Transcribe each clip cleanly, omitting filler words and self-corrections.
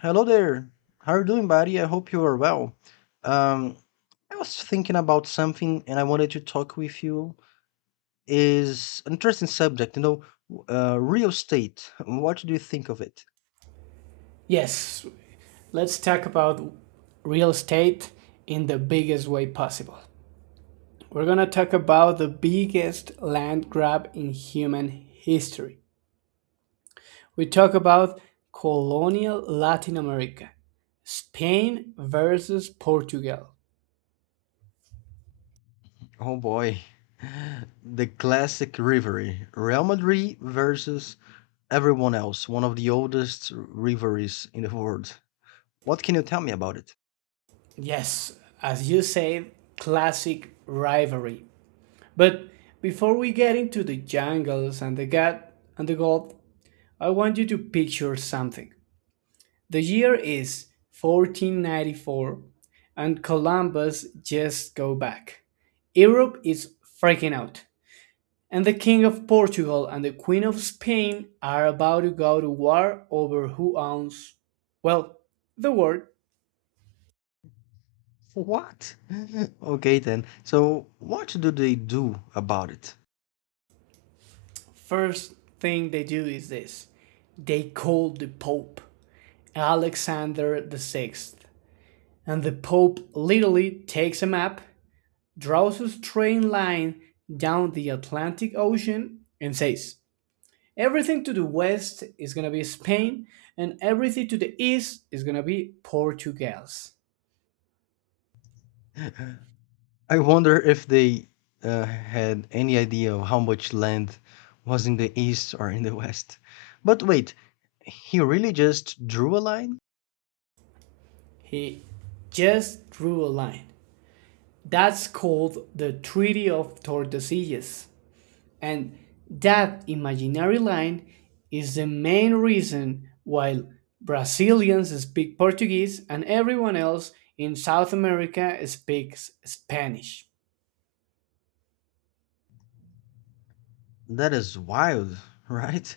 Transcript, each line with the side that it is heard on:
left: Hello there. How are you doing, buddy? I hope you are well. Um, I was thinking about something and I wanted to talk with you. Is an interesting subject, you know, real estate. What do you think of it?
right: Yes, let's talk about real estate in the biggest way possible. We're going to talk about the biggest land grab in human history. We talk about colonial Latin America, Spain versus Portugal.
left: Oh boy. The classic rivalry. Real Madrid versus everyone else, one of the oldest rivalries in the world. What can you tell me about it?
right: Yes, as you say, classic rivalry. But before we get into the jungles and the gut and the gold, I want you to picture something. The year is 1494, and Columbus just go back. Europe is freaking out, and the King of Portugal and the Queen of Spain are about to go to war over who owns, well, the world.
left: What? Okay then. So, what do they do about it?
right: First thing they do is this: they call the Pope, Alexander the Sixth, and the Pope literally takes a map, draws a straight line down the Atlantic Ocean, and says, everything to the west is going to be Spain and everything to the east is going to be Portugal's.
left: I wonder if they had any idea of how much land was in the east or in the west. But wait, he really just drew a line?
right: He just drew a line. That's called the Treaty of Tordesillas. And that imaginary line is the main reason why Brazilians speak Portuguese and everyone else in South America speaks Spanish.
left: That is wild, right?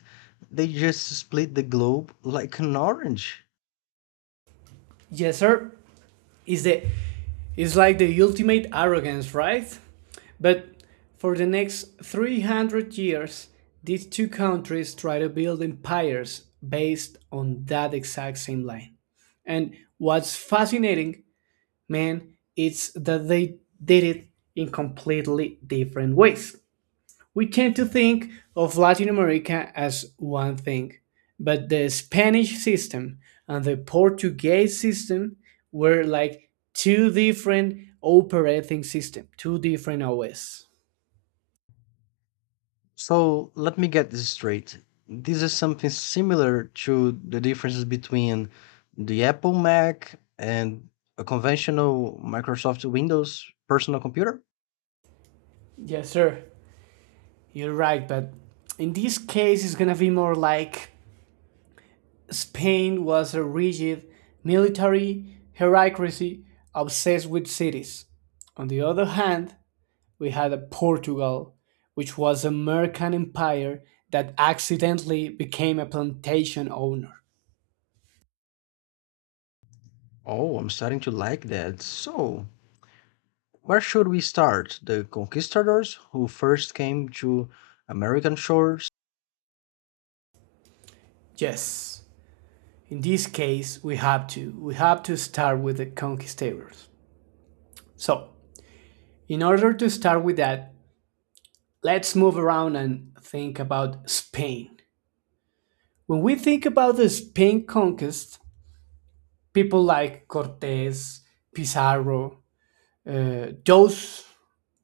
left: They just split the globe like an orange.
right: Yes, sir. It's the it's like the ultimate arrogance, right? But for the next 300 years, these two countries try to build empires based on that exact same line. And what's fascinating, man, it's that they did it in completely different ways. We tend to think of Latin America as one thing, but the Spanish system and the Portuguese system were like two different operating systems, two different OS.
left: So let me get this straight. This is something similar to the differences between the Apple Mac and a conventional Microsoft Windows personal computer?
right: Yes, sir, you're right, but in this case, it's gonna be more like Spain was a rigid military hierarchy obsessed with cities. On the other hand, we had a Portugal, which was a American empire that accidentally became a plantation owner.
left: Oh, I'm starting to like that. So, where should we start? The conquistadors who first came to American shores?
right: Yes, in this case, we have to. We have to start with the conquistadors. So, in order to start with that, let's move around and think about Spain. When we think about the Spain conquest, people like Cortes, Pizarro, uh, those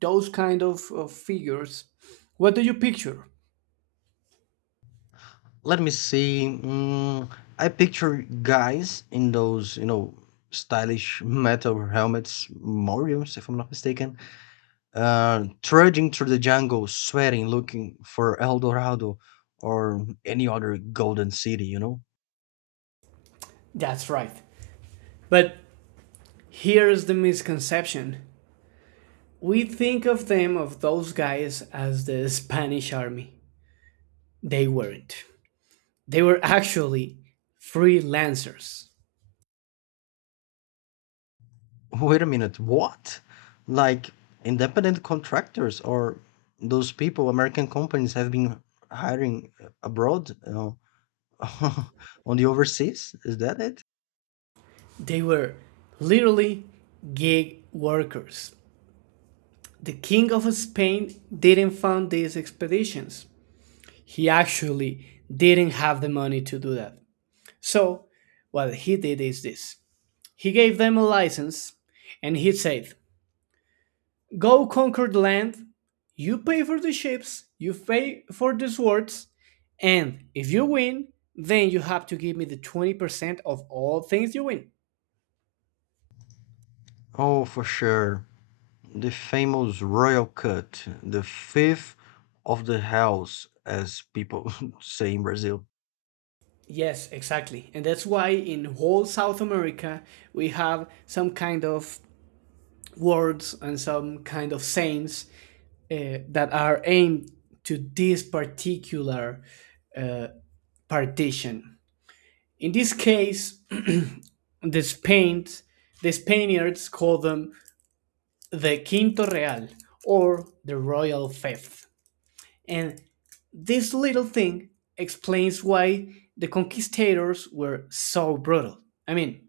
right: those kind of figures, what do you picture?
left: Let me see. I picture guys in those, you know, stylish metal helmets, Moriums, if I'm not mistaken, trudging through the jungle, sweating, looking for El Dorado or any other golden city, you know?
right: That's right, but here's the misconception. We think of those guys, as the Spanish army. They weren't. They were actually freelancers.
left: Wait a minute, what? Like independent contractors or those people American companies have been hiring abroad, you know, on the overseas? Is that it?
right: They were literally gig workers. The king of Spain didn't fund these expeditions. He actually didn't have the money to do that. So, what he did is this: he gave them a license, and he said, go conquer the land, you pay for the ships, you pay for the swords, and if you win, then you have to give me the 20% of all things you win.
left: Oh, for sure. The famous royal cut, the fifth of the house, as people say in Brazil.
right: Yes, exactly. And that's why in whole South America we have some kind of words and some kind of sayings that are aimed to this particular partition. In this case, the Spain, the Spaniards call them the Quinto Real or the Royal Fifth. And this little thing explains why the conquistadors were so brutal. I mean,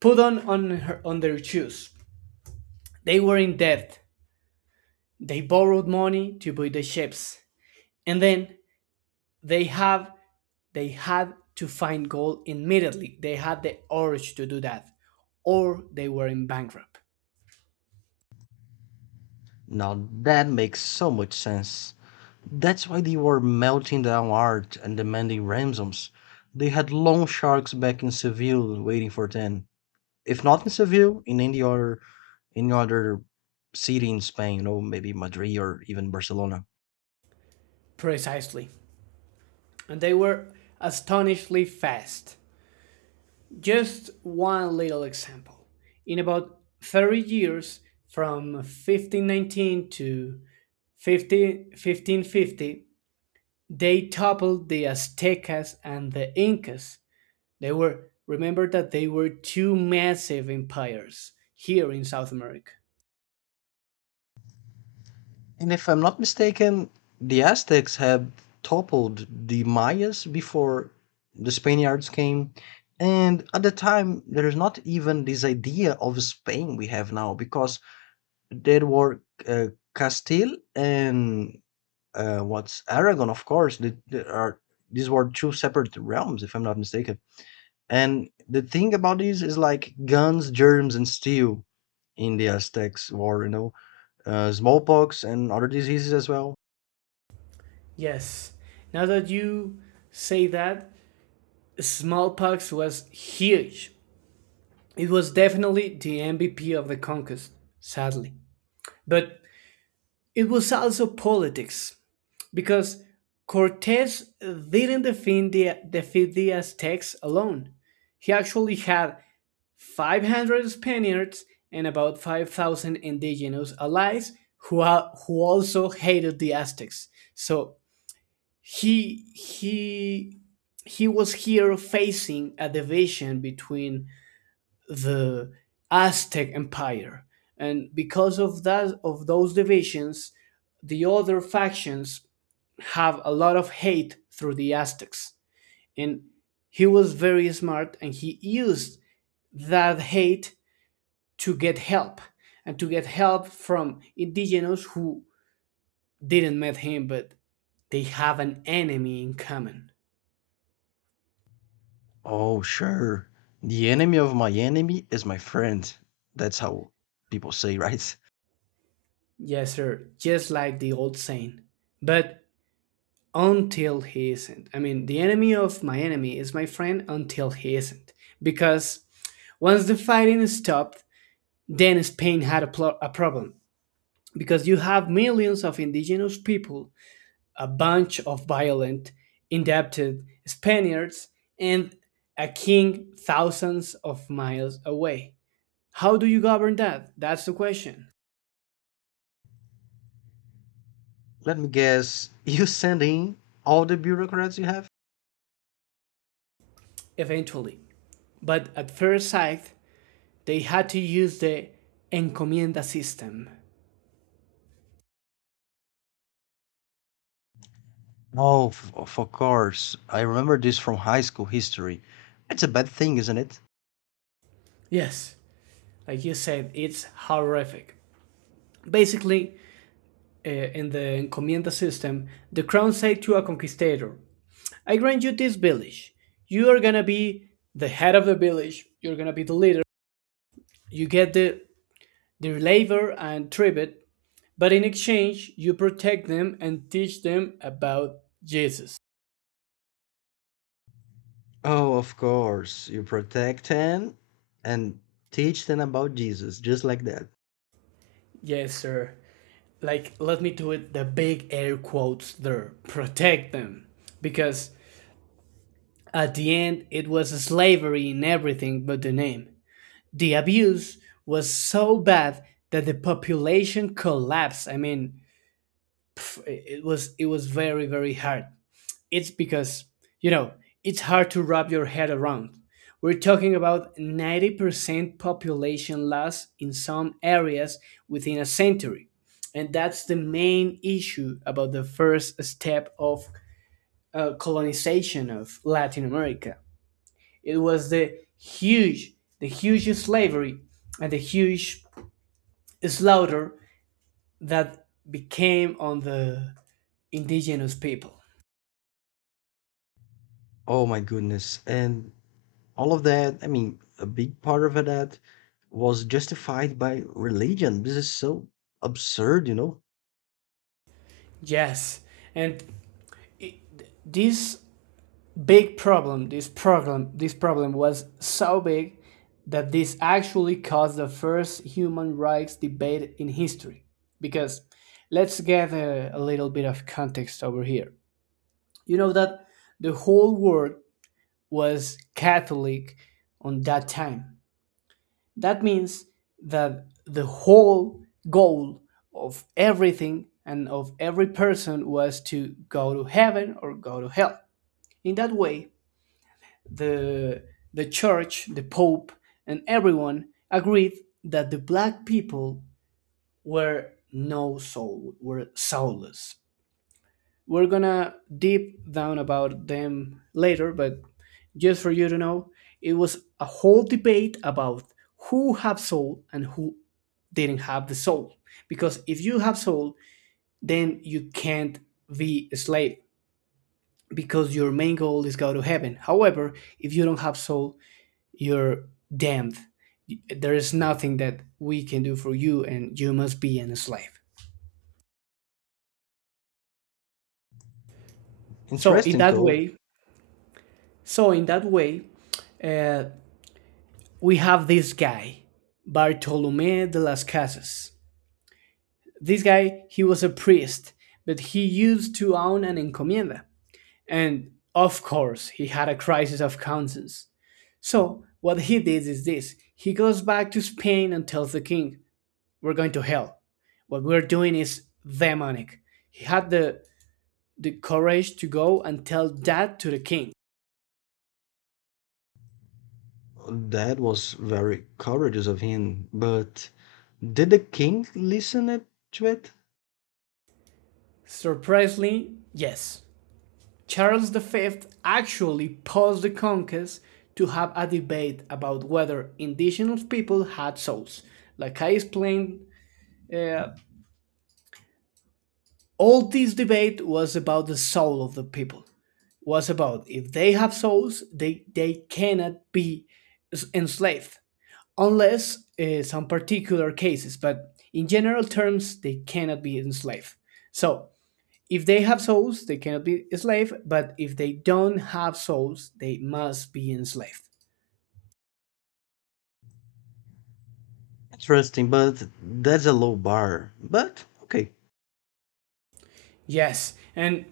right: put on their shoes. They were in debt. They borrowed money to buy the ships. And then they have they had to find gold immediately. They had the urge to do that or they were in bankrupt.
left: Now that makes so much sense. That's why they were melting down art and demanding ransoms. They had loan sharks back in Seville waiting for them. If not in Seville, in any other city in Spain, you know, maybe Madrid or even Barcelona.
right: Precisely. And they were astonishingly fast. Just one little example. In about 30 years, from 1519 to 1550, they toppled the Aztecas and the Incas. They were, remember that they were two massive empires here in South America.
left: And if I'm not mistaken, the Aztecs had toppled the Mayas before the Spaniards came. And at the time, there is not even this idea of Spain we have now because there were uh, Castile and what's Aragon, of course. They are these were two separate realms, if I'm not mistaken. And the thing about this is like guns, germs, and steel in the Aztecs war, you know, smallpox and other diseases as well.
right: Yes, now that you say that, smallpox was huge. It was definitely the MVP of the conquest, sadly. But it was also politics, because Cortes didn't defeat the Aztecs alone. He actually had 500 Spaniards and about 5,000 indigenous allies who also hated the Aztecs. So he, he, he was here facing a division between the Aztec Empire, and because of those divisions, the other factions have a lot of hate through the Aztecs. And he was very smart, and he used that hate to get help and to get help from indigenous who didn't met him, but they have an enemy in common.
left: Oh, sure. The enemy of my enemy is my friend. That's how people say, right?
right: Yes, sir, just like the old saying. But until he isn't. I mean, the enemy of my enemy is my friend until he isn't. Because once the fighting is stopped, then Spain had a problem. Because you have millions of indigenous people, a bunch of violent, indebted Spaniards, and a king thousands of miles away. How do you govern that? That's the question.
left: Let me guess. You send in all the bureaucrats you have?
right: Eventually. But at first sight, they had to use the encomienda system.
left: Oh, of course. I remember this from high school history. It's a bad thing, isn't it?
right: Yes, like you said, it's horrific. Basically, in the encomienda system, the crown said to a conquistador, I grant you this village. You are gonna be the head of the village, you're gonna be the leader, you get the labor and tribute, but in exchange, you protect them and teach them about Jesus.
left: Oh, of course. You protect them and teach them about Jesus, just like that.
right: Yes, sir. Like, let me do it the big air quotes there protect them. Because at the end, it was slavery in everything but the name. The abuse was so bad that the population collapsed. I mean, f- it was very hard. It's because you know it's hard to wrap your head around. We're talking about 90% population loss in some areas within a century. And that's the main issue about the first step of colonization of Latin America. It was the huge slavery and the huge slaughter that became on the indigenous people.
left: Oh my goodness. And all of that, I mean, a big part of that was justified by religion. This is so absurd, you know?
right: Yes, and this this problem was so big that this actually caused the first human rights debate in history. Because let's get a little bit of context over here. You know that the whole world was Catholic on that time. That means that the whole goal of everything and of every person was to go to heaven or go to hell. In that way, the the church, the pope, and everyone agreed that the black people were no soul, were soulless. We're gonna deep down about them later, but just for you to know, it was a whole debate about who have soul and who didn't have the soul. Because if you have soul, then you can't be a slave, because your main goal is go to heaven. However, if you don't have soul, you're damned. There is nothing that we can do for you and you must be an slave. so in
left: Interesting,
right: that
left: though.
right: way so in that way uh, we have this guy, Bartolome de las Casas. This guy, he was a priest, but he used to own an encomienda. And of course, he had a crisis of conscience. So, what he did is this: he goes back to Spain and tells the king, we're going to hell. What we're doing is demonic. He had the courage to go and tell that to the king.
left: That was very courageous of him. But did the king listen it, to it?
right: Surprisingly, yes, Charles V actually paused the conquest to have a debate about whether indigenous people had souls. Like I explained, uh, all this debate was about the soul of the people. Was about if they have souls, they cannot be enslaved unless some particular cases. But in general terms, they cannot be enslaved. So if they have souls, they cannot be enslaved, but if they don't have souls, they must be enslaved.
left: Interesting, but that's a low bar. But, okay.
right: Yes, and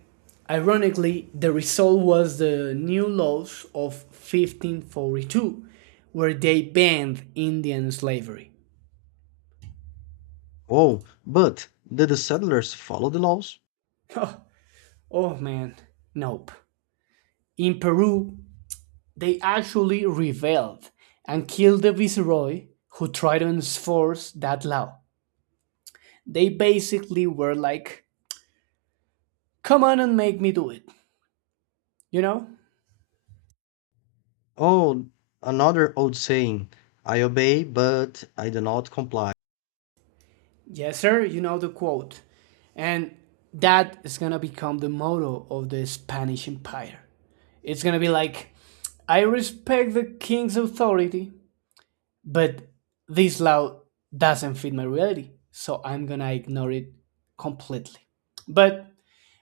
right: ironically, the result was the new laws of 1542, where they banned Indian slavery.
left: Oh, but did the settlers follow the laws?
right: Oh, oh man, nope. In Peru, they actually rebelled and killed the viceroy who tried to enforce that law. They basically were like, come on and make me do it, you know?
left: Oh, another old saying I obey, but I do not comply.
right: Yes, sir, you know the quote. And that is gonna become the motto of the Spanish Empire. It's gonna be like, I respect the king's authority, but this law doesn't fit my reality, so I'm gonna ignore it completely. But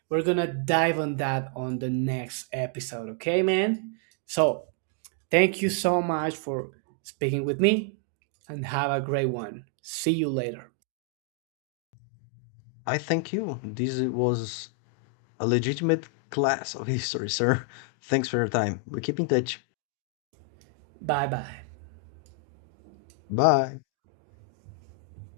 right: we're gonna dive on that on the next episode, okay, man? So thank you so much for speaking with me and have a great one. See you later.
left: "I thank you. This was a legitimate class of history, sir. Thanks for your time. We keep in touch.
right: Bye bye.
left: Bye."